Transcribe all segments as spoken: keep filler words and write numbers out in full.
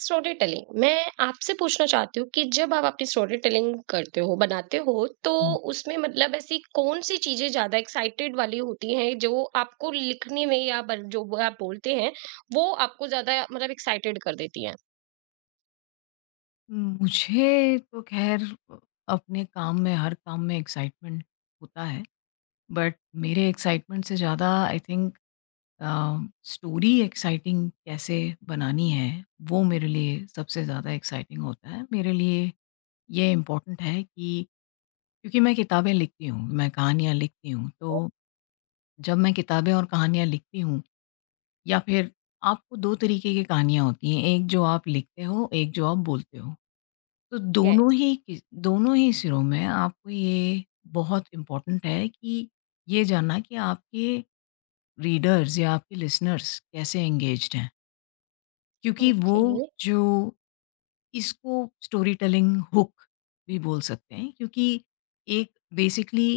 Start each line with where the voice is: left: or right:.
right: Story telling मैं आपसे पूछना चाहती हूँ कि जब आप अपनी स्टोरी टेलिंग करते हो बनाते हो तो
left: हुँ।
right: उसमें मतलब ऐसी कौन सी चीजें ज्यादा एक्साइटेड वाली होती हैं जो आपको लिखने में या बन- जो वो आप बोलते हैं वो आपको ज्यादा मतलब एक्साइटेड कर देती हैं।
left: मुझे तो ख़ैर अ, अपने काम में हर काम में एक्साइटमेंट होता है, बट मेरे एक्साइटमेंट से ज़्यादा I think uh, story exciting कैसे बनानी है, वो मेरे लिए सबसे ज़्यादा एक्साइटिंग होता है। मेरे लिए ये इम्पोर्टेंट है कि क्योंकि मैं किताबें लिखती हूँ, मैं कहानियाँ लिखती हूँ, तो जब मैं किताबें और कहानियाँ लिखती हूँ या फिर आपको दो तरीके की कहानियाँ होती हैं, एक जो आप लिखते हो, एक जो आप बोलते हो। तो दोनों
right: यस।
left: ही कि- दोनों ही सिरों में आपको ये बहुत इम्पोर्टेंट है कि ये जानना कि आपके रीडर्स या आपके लिसनर्स कैसे एंगेज्ड हैं क्योंकि वो
right: ओके।
left: जो इसको स्टोरी टेलिंग हुक भी बोल सकते हैं क्योंकि एक बेसिकली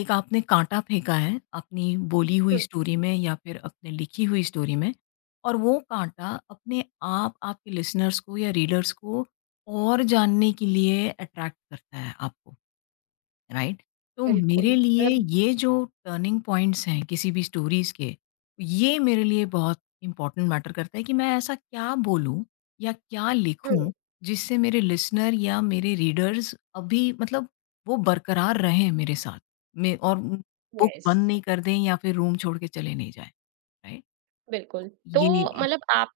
left: एक आपने काँटा फेंका है अपनी बोली हुई
right: हम्म,
left: स्टोरी में या फिर अपने लिखी हुई स्टोरी में और वो काँटा अपने आप आपके लिसनर्स को या रीडर्स को और जानने के लिए अट्रैक्ट करता है आपको। राइट, तो
right: बिल्कुल।
left: मेरे लिए
right: मतलब
left: ये जो टर्निंग पॉइंट्स हैं किसी भी स्टोरीज के ये मेरे लिए बहुत इंपॉर्टेंट मैटर करता है कि मैं ऐसा क्या बोलूं या क्या लिखूं जिससे मेरे लिसनर या मेरे रीडर्स अभी मतलब वो बरकरार रहें मेरे साथ में और बुक
right: यस।
left: बंद नहीं कर दें या फिर रूम छोड़ के चले नहीं जाए। राइट।
right: बिल्कुल, तो
left: ये।
right: मतलब आप,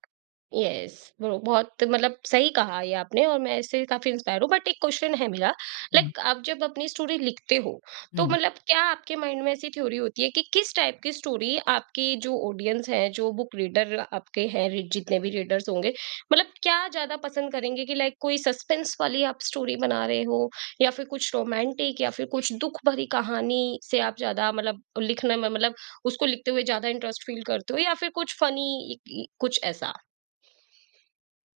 right: यस, वो बहुत मतलब सही कहा ये आपने और मैं इससे काफ़ी इंस्पायर हूँ, बट एक क्वेश्चन है मेरा।
left: हम्म
right: लाइक आप जब अपनी स्टोरी लिखते हो, तो मतलब क्या आपके माइंड में ऐसी थ्योरी होती है कि किस टाइप की स्टोरी आपकी जो ऑडियंस है, जो बुक रीडर आपके हैं, री जितने भी रीडर्स होंगे, मतलब क्या ज़्यादा पसंद करेंगे कि लाइक कोई सस्पेंस वाली आप स्टोरी बना रहे हो या फिर कुछ रोमांटिक या फिर कुछ दुःख भरी कहानी से आप ज़्यादा मतलब लिखने में मतलब उसको लिखते हुए ज़्यादा इंटरेस्ट फील करते हो या फिर कुछ फ़नी, इ कुछ ऐसा?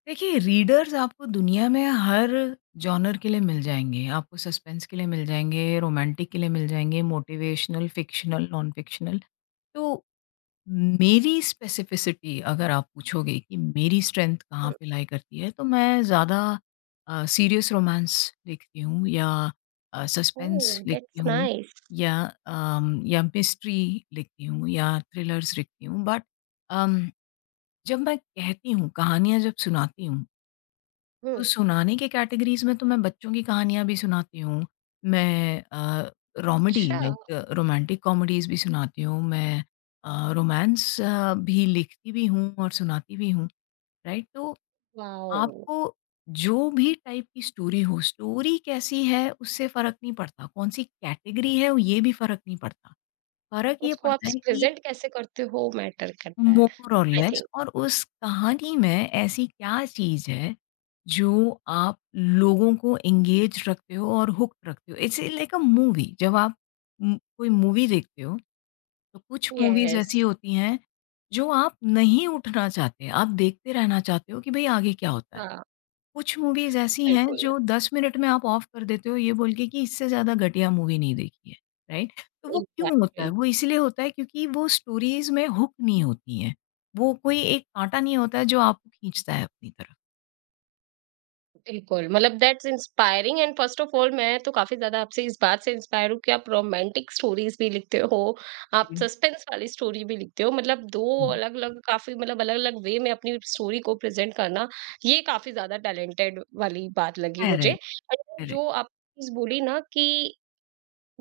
left: देखिए रीडर्स आपको दुनिया में हर जॉनर के लिए मिल जाएँगे। आपको सस्पेंस के लिए मिल जाएँगे, रोमांटिक के लिए मिल जाएँगे, मोटिवेशनल, फ़िक्शनल, नॉन फ़िक्शनल। तो मेरी स्पेसिफ़िसिटी अगर आप पूछोगे कि मेरी स्ट्रेंथ कहाँ
right: हुँ।
left: पे लाई करती है, तो मैं ज़्यादा अ, सीरियस रोमांस लिखती हूँ या अ, सस्पेंस
right: ओह!
left: लिखती
right: दैट्स
left: हूँ
right: नाइस।
left: या अम, या मिस्ट्री लिखती हूँ या थ्रिलर्स लिखती हूँ। बट अम, जब मैं कहती हूँ, कहानियाँ जब सुनाती हूँ
right: हुँ।
left: तो सुनाने के कैटेगरीज़ में तो मैं बच्चों की कहानियाँ भी सुनाती हूँ। मैं अ, रोमेडी
right: अच्छा।
left: लाइक रोमांटिक कॉमेडीज़ भी सुनाती हूँ। मैं अ, रोमांस अ, भी लिखती भी हूँ और सुनाती भी हूँ, राइट? तो
right: वॉव!
left: आपको जो भी टाइप की स्टोरी हो, स्टोरी कैसी है उससे फ़र्क नहीं पड़ता, कौन-सी कैटेगरी है वो ये भी फ़र्क नहीं पड़ता। फ़र्क ये
right: उसको आप
left: पड़ता है कि
right: प्रेज़ेंट कैसे करते हो मैटर करता है।
left: मोर और
right: आई
left: लेस
right: थिंक।
left: और उस कहानी में ऐसी क्या चीज़ है, जो आप लोगों को एंगेज रखते हो और हुक्ड रखते हो? It's like a movie. जब आप उम, कोई मूवी देखते हो, तो कुछ मूवीज़
right: यस।
left: ऐसी होती हैं, जो आप नहीं उठना चाहते, आप देखते रहना चाहते हो कि भई आगे क्या होता है?
right: हाँ,
left: कुछ मूवीज़ ऐसी हैं
right: बिल्कुल।
left: जो दस मिनट में आप ऑफ कर देते हो ये बोल के कि इससे ज़्यादा घटिया मूवी नहीं देखी है, राइट? तो वो क्यों होता
right: एग्ज़ैक्टली।
left: है? वो इसलिए होता है क्योंकि वो स्टोरीज़ में हुक नहीं होती हैं। वो कोई एक काँटा नहीं होता है जो आपको खींचता है अपनी तरफ।
right: बिल्कुल, मतलब that's inspiring and first of all मैं तो काफ़ी ज़्यादा आपसे इस बात से इंस्पायर हूँ कि आप रोमांटिक स्टोरीज़ भी लिखते हो, आप
left: हुँ,
right: सस्पेंस वाली स्टोरी भी लिखते हो। मतलब दो
left: हुँ।
right: अलग-अलग, काफ़ी मतलब अलग-अलग वे में अपनी स्टोरी को प्रेज़ेंट करना, ये काफ़ी ज़्यादा टैलेंटेड वाली बात लगी मुझे।
left: करेक्ट,
right: एंड
left: करेक्ट,
right: जो आप चीज़ बोली ना कि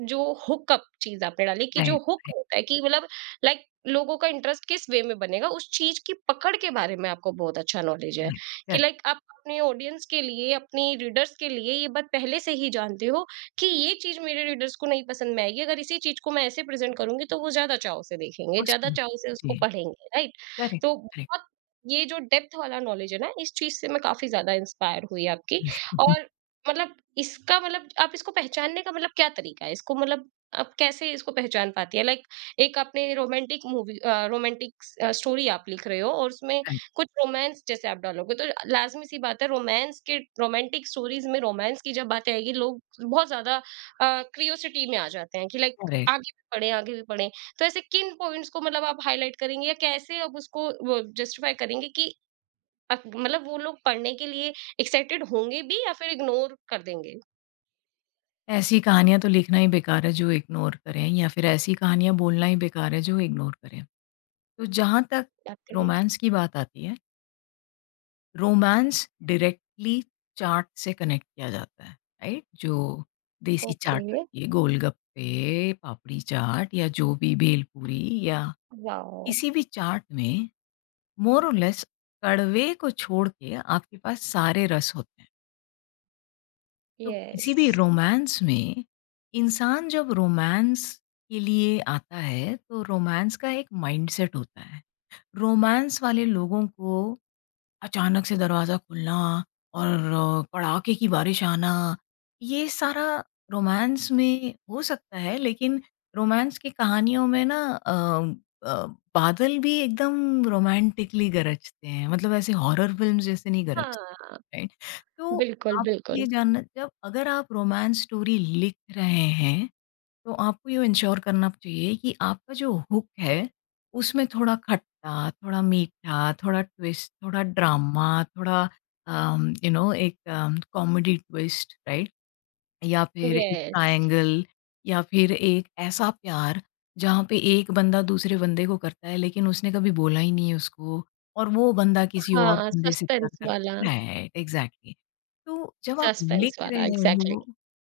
right: जो हुकअप चीज़ आपने डाली कि जो
left: राइट,
right: हुक
left: राइट,
right: होता है कि मतलब लाइक लोगों का इंटरेस्ट किस वे में बनेगा, उस चीज़ की पकड़ के बारे में आपको बहुत अच्छा नॉलेज है
left: राइट,
right: कि
left: करेक्ट,
right: लाइक आप अपने ऑडियंस के लिए, अपने रीडर्स के लिए ये बात पहले से ही जानते हो कि ये चीज़ मेरे रीडर्स को नहीं पसंद में आएगी, अगर इसी चीज़ को मैं ऐसे प्रेज़ेंट करूँगी तो वो ज़्यादा चाव से देखेंगे, ज़्यादा
left: मौसम
right: चाव से
left: जी,
right: उसको पढ़ेंगे, राइट?
left: करेक्ट,
right: तो
left: करेक्ट,
right: बहुत, ये जो डेप्थ वाला नॉलेज है ना, इस चीज़ से मैं काफ़ी ज़्यादा इंस्पायर हुई आपकी। और मतलब इसका मतलब आप इसको पहचानने का मतलब क्या तरीका है? इसको मतलब आप कैसे इसको पहचान पाती हैं? लाइक एक आपने romantic movie, uh, romantic uh, story आप लिख रहे हो और उसमें
left: राइट,
right: कुछ रोमांस जैसे आप डालोगे तो लाज़मी सी बात है रोमांस के रोमांटिक स्टोरीज़ में रोमांस की जब बात आएगी लोग बहुत ज़्यादा अ, क्यूरियोसिटी में आ जाते हैं कि लाइक
left: करेक्ट।
right: आगे भी पढ़ें, आगे भी पढ़ें। तो ऐसे किन पॉइंट्स को मतलब आप हाइलाइट करेंगे या कैसे आप उसको वो जस्टिफ़ाई करेंगे कि अक मतलब वो लोग पढ़ने के लिए एक्साइटेड होंगे भी या फिर इग्नोर कर देंगे?
left: ऐसी कहानियाँ तो लिखना ही बेकार है जो इग्नोर करें या फिर ऐसी कहानियाँ बोलना ही बेकार है जो इग्नोर करें। तो जहाँ तक
right: एक्चुअली
left: रोमांस की बात आती है रोमांस डायरेक्टली चाट से कनेक्ट किया जाता है, राइट? जो देसी
right: ओके
left: चाट आती है, गोलगप्पे, पापड़ी चाट या जो भी भेलपूरी या
right: वाओ!
left: किसी भी चाट में मोर और लेस कड़वे को छोड़ के आपके पास सारे रस होते हैं। तो
right: यस।
left: किसी भी रोमांस में इंसान जब रोमांस के लिए आता है, तो रोमांस का एक माइंडसेट होता है। रोमांस वाले लोगों को अचानक से दरवाज़ा खुलना और अ, कड़ाके की बारिश आना, ये सारा रोमांस में हो सकता है, लेकिन रोमांस की कहानियों में ना अ अ, बादल भी एकदम रोमांटिकली गरजते हैं, मतलब ऐसे हॉरर फ़िल्म्स जैसे नहीं गरजते,
right: हाँ,
left: राइट? तो
right: बिल्कुल,
left: आप
right: बिल्कुल।
left: ये जानना जब अगर आप रोमांस स्टोरी लिख रहे हैं तो आपको ये इंश्योर करना चाहिए कि आपका जो हुक है, उसमें थोड़ा खट्टा, थोड़ा मीठा, थोड़ा ट्विस्ट, थोड़ा ड्रामा, थोड़ा अम, यू नो एक अम, कॉमेडी ट्विस्ट, राइट? या फिर एक
right: यस।
left: ट्रायंगल या फिर एक ऐसा प्यार जहाँ पे एक बंदा दूसरे बंदे को करता है लेकिन उसने कभी बोला ही नहीं है उसको और वो बंदा किसी और
right: हाँ,
left: बंदे से प्यार
right: सस्पेंस वाला,
left: करता, राइट एग्जैक्टली। तो जब आप
right: सस्पेंस
left: लिख
right: वाला
left: रहे
right: एग्ज़ैक्टली
left: हो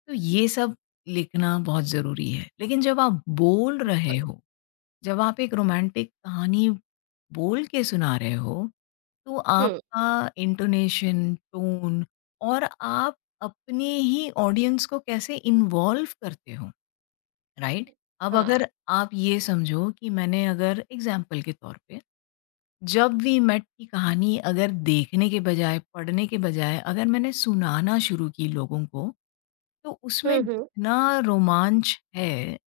left: तो ये सब लिखना बहुत ज़रूरी है। लेकिन जब आप बोल रहे
right: बिल्कुल।
left: हो, जब आप एक रोमांटिक कहानी बोल के सुना रहे हो तो
right: हुँ।
left: आपका इंटोनेशन, टोन और आप अपने ही ऑडियंस को कैसे इन्वॉल्व करते हो, राइट? अब
right: हाँ।
left: अगर आप ये समझो कि मैंने अगर एग्ज़ाम्पल के तौर पे, जब वी मेट की कहानी अगर देखने के बजाय, पढ़ने के बजाय अगर मैंने सुनाना शुरू की लोगों को तो उसमें
right: हुँ, हुँ।
left: जितना रोमांच है,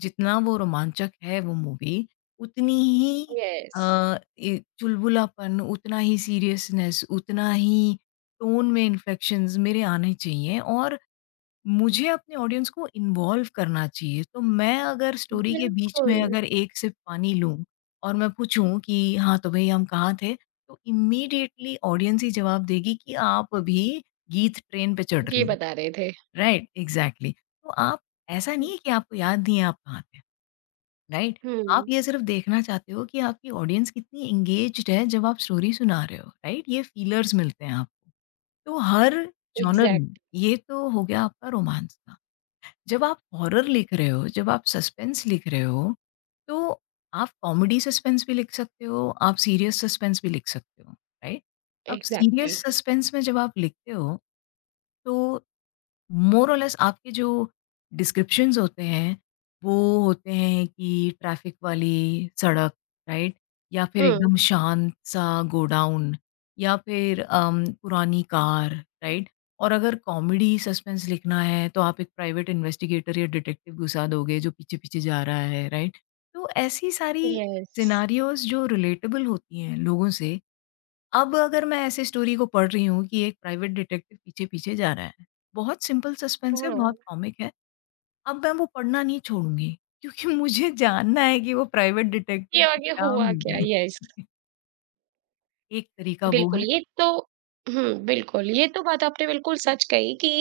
left: जितना वो रोमांचक है वो मूवी, उतनी ही
right: यस,
left: अ, ए चुलबुलापन, उतना ही सीरियसनेस, उतना ही टोन में इन्फ्लेक्शंस मेरे आने चाहिए और मुझे अपने ऑडियंस को इन्वॉल्व करना चाहिए। तो मैं अगर स्टोरी के बीच
right: बिल्कुल,
left: में अगर एक सिप पानी लूँ और मैं पूछूँ कि हाँ, तो भई हम कहाँ थे? तो इमीडिएटली ऑडियंस ही जवाब देगी कि आप अभी गीत ट्रेन पे चढ़
right: ये
left: रही हैं।
right: बता रहे थे।
left: Right exactly. तो आप ऐसा नहीं
right: हुँ।
left: है कि आपको याद नहीं है आप कहाँ थे, राइट? आप
right: हुँ।
left: ये सिर्फ देखना चाहते हो कि आपकी ऑडियंस कितनी एंगेज्ड है जब आप स्टोरी सुना रहे हो, राइट? ये फीलर्स मिलते हैं आपको। तो हर जॉनर में
right: एग्ज़ैक्ट
left: ये तो हो गया आपका रोमांस का। जब आप हॉरर लिख रहे हो, जब आप सस्पेंस लिख रहे हो तो आप कॉमेडी सस्पेंस भी लिख सकते हो, आप सीरियस सस्पेंस भी लिख सकते हो, राइट? अब
right: एग्ज़ैक्टली।
left: सीरियस सस्पेंस में जब आप लिखते हो तो मोर और लेस आपके जो डिस्क्रिप्शंस होते हैं, वो होते हैं कि ट्रैफ़िक वाली सड़क, राइट? या फिर
right: हुँ।
left: एकदम शांत-सा गोडाउन या फिर अम, पुरानी कार, राइट? और अगर कॉमेडी सस्पेंस लिखना है, तो आप एक प्राइवेट इन्वेस्टिगेटर या डिटेक्टिव घुसा दोगे जो पीछे-पीछे जा रहा है, राइट? तो ऐसी सारी
right: यस,
left: सिनेरियोज़ जो रिलेटेबल होती हैं लोगों से। अब अगर मैं ऐसे स्टोरी को पढ़ रही हूँ कि एक प्राइवेट डिटेक्टिव पीछे-पीछे जा रहा है, बहुत सिंपल सस्पेंस है,
right: हाँ,
left: बहुत कॉमिक है। अब मैं वो पढ़ना नहीं छोड़ूँगी, क्योंकि मुझे जानना है कि वो प्राइवेट
right: ये
left: डिटेक्टिव को
right: आगे
left: क्या
right: हुआ
left: मिल
right: क्या?
left: रहा
right: यस।
left: है। एक तरीका वो
right: बिल्कुल,
left: है।
right: ये तो हुँ, बिल्कुल, ये तो बात आपने बिल्कुल सच कही कि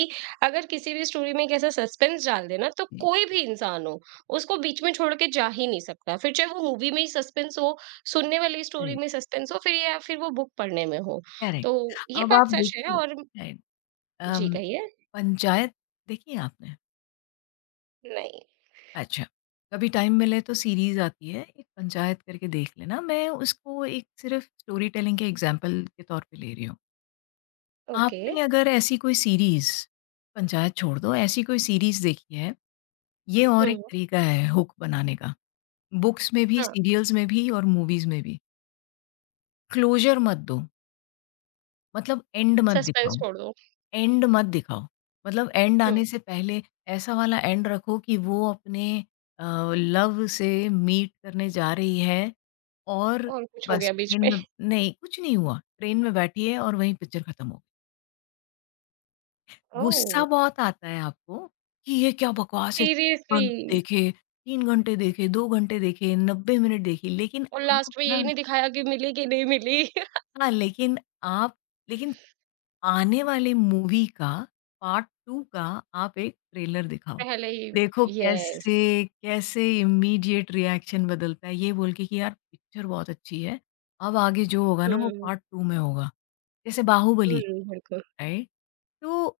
right: अगर किसी भी स्टोरी में एक ऐसा सस्पेंस डाल देना तो
left: जी,
right: कोई भी इंसान हो, उसको बीच में छोड़ के जा ही नहीं सकता। फिर चाहे वो मूवी में ही सस्पेंस हो, सुनने वाली स्टोरी
left: राइट,
right: में सस्पेंस हो, फिर या फिर वो बुक पढ़ने में हो।
left: करेक्ट।
right: तो ये
left: अब
right: बात
left: आप
right: सच है।
left: देखिए,
right: और
left: राइट,
right: जी,
left: अम,
right: कहिए?
left: पंचायत देखी है आपने?
right: नहीं।
left: अच्छा, कभी टाइम मिले तो सीरीज़ आती है, एक पंचायत करके देख लेना। मैं उसको एक सिर्फ़ स्टोरी टेलिंग के एग्ज़ाम्पल के तौर पे ले रही हूँ।
right: ओके।
left: आपने अगर ऐसी कोई सीरीज़, पंचायत छोड़ दो, ऐसी कोई सीरीज़ देखी है? ये और एक
right: हुँ,
left: तरीका है हुक बनाने का। बुक्स में भी,
right: हाँ,
left: सीरियल्स में भी और मूवीज़ में भी। क्लोज़र मत दो, मतलब एंड मत दिखाओ,
right: सस्पेंस छोड़ दो।
left: एंड मत दिखाओ। मतलब एंड
right: हुँ,
left: आने से पहले ऐसा वाला एंड रखो कि वो अपने अ, लव से मीट करने जा रही है और
right: और कुछ हो
left: बस
right: गया बीच
left: ट्रेन
right: में।
left: में नहीं, कुछ नहीं हुआ। ट्रेन में बैठी है और वहीं पिक्चर खत्म हो गई। गुस्सा
right: ओह!
left: बहुत आता है आपको कि ये क्या बकवास है,
right: सीरियसली
left: घंटे देखे, तीन घंटे देखे, दो घंटे देखे, नब्बे मिनट देखी, लेकिन
right: और
left: आप
right: लास्ट में यही
left: ना
right: नहीं दिखाया कि मिली कि नहीं मिली।
left: हाँ, लेकिन आप लेकिन आने वाले मूवी का पार्ट टू का आप एक ट्रेलर दिखाओ।
right: पहले ही
left: देखो
right: यस।
left: कैसे कैसे इमीडिएट रिएक्शन बदलता है, ये बोल के कि यार पिक्चर बहुत अच्छी है, अब आगे जो होगा ना वो
right: हुँ,
left: पार्ट टू में होगा। जैसे
right: हुँ,
left: बाहुबली थी,
right: बिल्कुल।
left: राइट? तो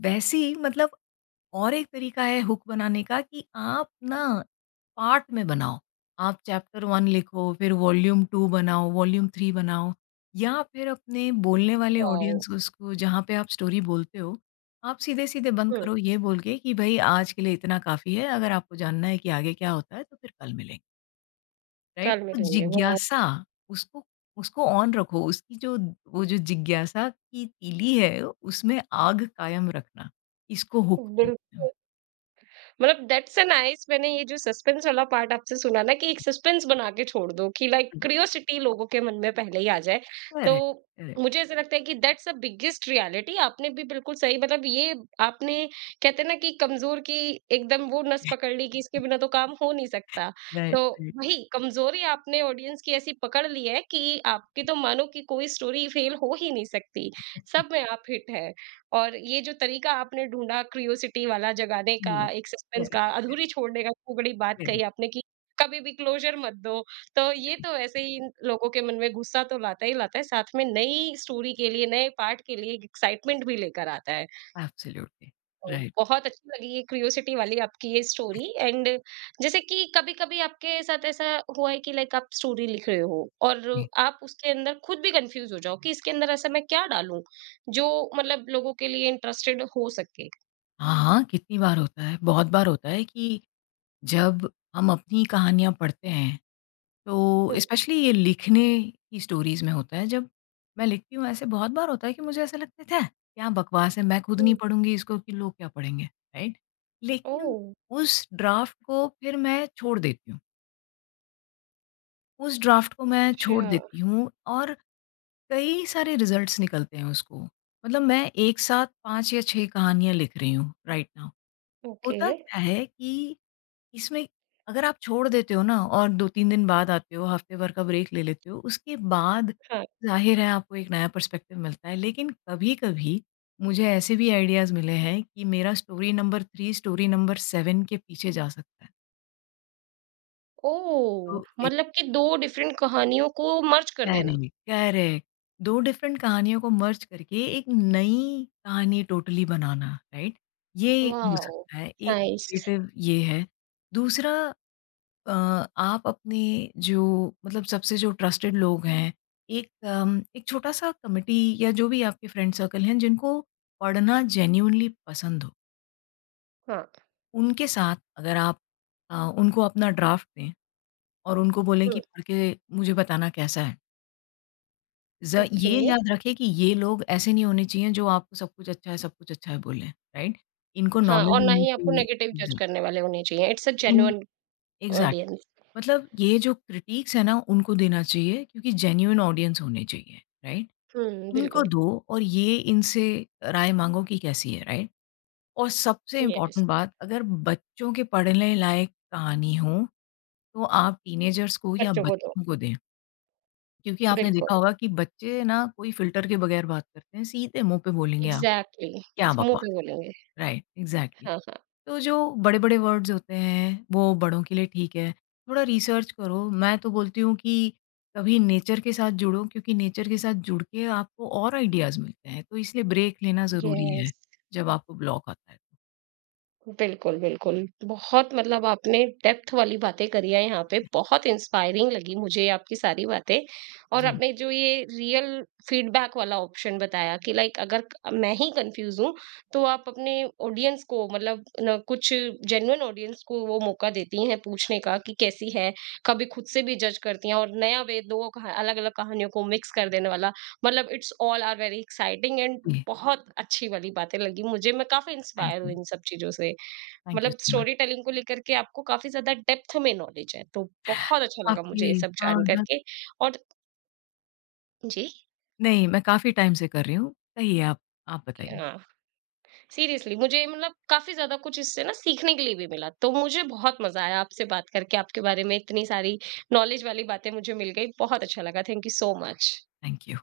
left: वैसे ही मतलब और एक तरीका है हुक बनाने का कि आप ना पार्ट में बनाओ। आप चैप्टर वन लिखो, फिर वॉल्यूम टू बनाओ, वॉल्यूम थ्री बनाओ या फिर अपने बोलने वाले
right: वाओ!
left: ऑडियंस को, उसको जहाँ पे आप स्टोरी बोलते हो, आप सीधे-सीधे बंद
right: हुँ,
left: करो ये बोल के कि भई आज के लिए इतना काफ़ी है, अगर आपको जानना है कि आगे क्या होता है तो फिर कल मिलेंगे, राइट?
right: कल
left: तो
right: मिलेंगे वाओ!
left: जिज्ञासा उसको उसको ऑन रखो, उसकी जो वो जो जिज्ञासा की तीली है उसमें आग कायम रखना, इसको हुक बोलते हैं।
right: बिल्कुल। मतलब दैट्स अ नाइस मैंने ये जो सस्पेंस वाला पार्ट आपसे सुना ना कि एक सस्पेंस बना के छोड़ दो कि लाइक क्यूरियोसिटी लोगों के मन में पहले ही आ जाए। तो
left: Correct, correct.
right: मुझे ऐसा लगता है कि दैट्स द बिगेस्ट रियलिटी आपने भी बिल्कुल सही मतलब ये आपने कहते हैं ना कि कमजोर की एकदम वो नस पकड़ ली कि इसके बिना तो काम हो नहीं सकता। तो
left: Right, right.
right: वही कमजोरी आपने ऑडियंस की ऐसी पकड़ ली है कि आपकी तो मानो कि कोई स्टोरी फेल हो ही नहीं सकती, सब में आप हिट है। और ये जो तरीका आपने ढूँढा क्यूरियोसिटी वाला जगाने का,
left: Correct,
right: एक सस्पेंस
left: correct,
right: का,
left: correct,
right: अधूरी छोड़ने का, खूब बड़ी बात
left: correct,
right: कही आपने कि कभी भी क्लोज़र मत दो। तो ये
left: correct.
right: तो ऐसे ही इन लोगों के मन में गुस्सा तो लाता ही लाता है, साथ में नई स्टोरी के लिए, नए पार्ट के लिए एक एक्साइटमेंट भी लेकर आता है।
left: एब्सोल्युटली,
right: तो
left: राइट।
right: बहुत अच्छी लगी ये क्यूरियोसिटी वाली आपकी ये स्टोरी एंड जैसे कि कभी-कभी आपके साथ ऐसा हुआ है कि लाइक आप स्टोरी लिख रहे हो और
left: जी।
right: आप उसके अंदर खुद भी कंफ्यूज हो जाओ कि इसके अंदर ऐसा मैं क्या डालूं जो मतलब लोगों के लिए इंटरेस्टेड हो सके।
left: हाँ, हाँ, कितनी बार होता है, बहुत बार होता है कि जब हम अपनी कहानियाँ पढ़ते हैं, तो
right: हम्म।
left: स्पेशली ये लिखने की स्टोरीज़ में होता है, जब मैं लिखती हूँ ऐसे बहुत बार होता है कि मुझे ऐसा लगता है, "छः! क्या बकवास है, मैं खुद नहीं
right: हम्म,
left: पढ़ूँगी इसको कि लोग क्या पढ़ेंगे?" राइट? लेकिन
right: ओह
left: उस ड्राफ्ट को फिर मैं छोड़ देती हूँ। उस ड्राफ्ट को मैं छोड़
right: अच्छा
left: देती हूँ और कई सारे रिजल्ट्स निकलते हैं उसको। मतलब मैं एक साथ पाँच या छह कहानियाँ लिख रही हूँ राइट नाउ।
right: ओके
left: होता क्या है कि इसमें अगर आप छोड़ देते हो ना और दो तीन दिन बाद आते हो, हफ्ते भर का ब्रेक ले लेते हो, उसके बाद
right: हाँ
left: ज़ाहिर है आपको एक नया पर्सपेक्टिव मिलता है। लेकिन कभी-कभी मुझे ऐसे भी आइडियाज़ मिले हैं कि मेरा story number three story number seven के पीछे जा सकता है।
right: ओह
left: तो ए
right: मतलब कि दो डिफरेंट कहानियों को मर्ज कर देना।
left: Correct, correct. दो डिफरेंट कहानियों को मर्ज करके एक नई कहानी टोटली बनाना, राइट? ये हो
right: वाओ
left: सकता है, एक
right: नाइस
left: क्रिएटिव ये है। दूसरा अ, आप अपने जो मतलब सबसे जो ट्रस्टेड लोग हैं, एक अम, एक छोटा-सा कमिटी या जो भी आपके फ्रेंड सर्कल हैं, जिनको पढ़ना जेन्युइनली पसंद हो,
right: हाँ
left: उनके साथ अगर आप अ, उनको अपना ड्राफ्ट दें और उनको बोलें
right: हम्म,
left: कि पढ़ के मुझे बताना कैसा है। ज
right: ओके
left: ये याद रखें कि ये लोग ऐसे नहीं होने चाहिए जो आपको सब कुछ अच्छा है, सब कुछ अच्छा है बोलें, राइट? इनको
right: हाँ
left: नॉलेज
right: और ना
left: होनी
right: ही आपको
left: चाहिए।
right: नेगेटिव जज
left: एग्ज़ा
right: करने वाले होने चाहिए, it's a
left: in
right: genuine
left: exact
right: audience.
left: मतलब ये जो क्रिटिक्स है ना उनको देना चाहिए क्योंकि जेन्युइन ऑडियंस होने चाहिए, राइट?
right: हुँ,
left: इनको
right: बिल्कुल,
left: दो और ये इनसे राय माँगो कि कैसी है, राइट? और सबसे
right: यस
left: इम्पोर्टेंट बात अगर बच्चों के पढ़ने लायक कहानी हो, तो आप टीनेजर्स को या
right: बच्चों को दो,
left: बच्चों को दें। क्योंकि आपने
right: बिल्कुल,
left: देखा होगा कि बच्चे ना कोई फ़िल्टर के बगैर बात करते हैं, सीधे मुँह पे बोलेंगे आपको।
right: एग्ज़ैक्टली,
left: क्या
right: मुँह
left: बकवास!
right: पे बोलेंगे,
left: राइट, एग्ज़ैक्टली।
right: हाँ, हाँ,
left: तो जो बड़े-बड़े वर्ड्स होते हैं, वो बड़ों के लिए ठीक है। थोड़ा रिसर्च करो, मैं तो बोलती हूँ कि कभी नेचर के साथ जुड़ो क्योंकि नेचर के साथ जुड़ के आपको और आइडियाज़ मिलते हैं, तो इसलिए ब्रेक लेना ज़रूरी है,
right: यस।
left: जब आपको ब्लॉक आता है। तो।
right: बिल्कुल, बिल्कुल। बहुत मतलब आपने डेप्थ वाली बातें करी हैं यहाँ पे, बहुत इंस्पायरिंग लगी मुझे आपकी सारी बातें। और
left: जी,
right: आपने जो ये रियल फीडबैक वाला ऑप्शन बताया कि लाइक अगर क मैं ही कन्फ्यूज़ हूँ, तो आप अपने ऑडियंस को मतलब ना कुछ जेन्युइन ऑडियंस को वो मौका देती हैं पूछने का कि कैसी है, कभी खुद से भी जज करती हैं और नया वे दो कहा अलग-अलग कहानियों को मिक्स कर देने वाला, मतलब it's all are very exciting and
left: जी,
right: बहुत अच्छी वाली बातें लगी मुझे, मैं काफ़ी
left: थैंक
right: इंस्पायर हुई
left: यू।
right: इन सब चीज़ों से।
left: थैंक यू
right: मतलब
left: सो मच।
right: स्टोरी टेलिंग को लेकर के आपको काफ़ी ज़्यादा डेप्थ में नॉलेज है, तो बहुत अच्छा लगा
left: काफ़ी
right: मुझे ये सब
left: हाँ,
right: जान
left: हाँ।
right: करके। और जी।
left: नहीं, मैं काफ़ी टाइम से कर रही हूँ। सही है, आप आप बताइए।
right: हाँ, सीरियसली मुझे मतलब काफ़ी ज़्यादा कुछ इससे ना सीखने के लिए भी मिला, तो मुझे बहुत मज़ा आया आपसे बात करके, आपके बारे में इतनी सारी नॉलेज वाली बातें मुझे मिल गई, बहुत अच्छा लगा। Thank you so much.
left: Thank you.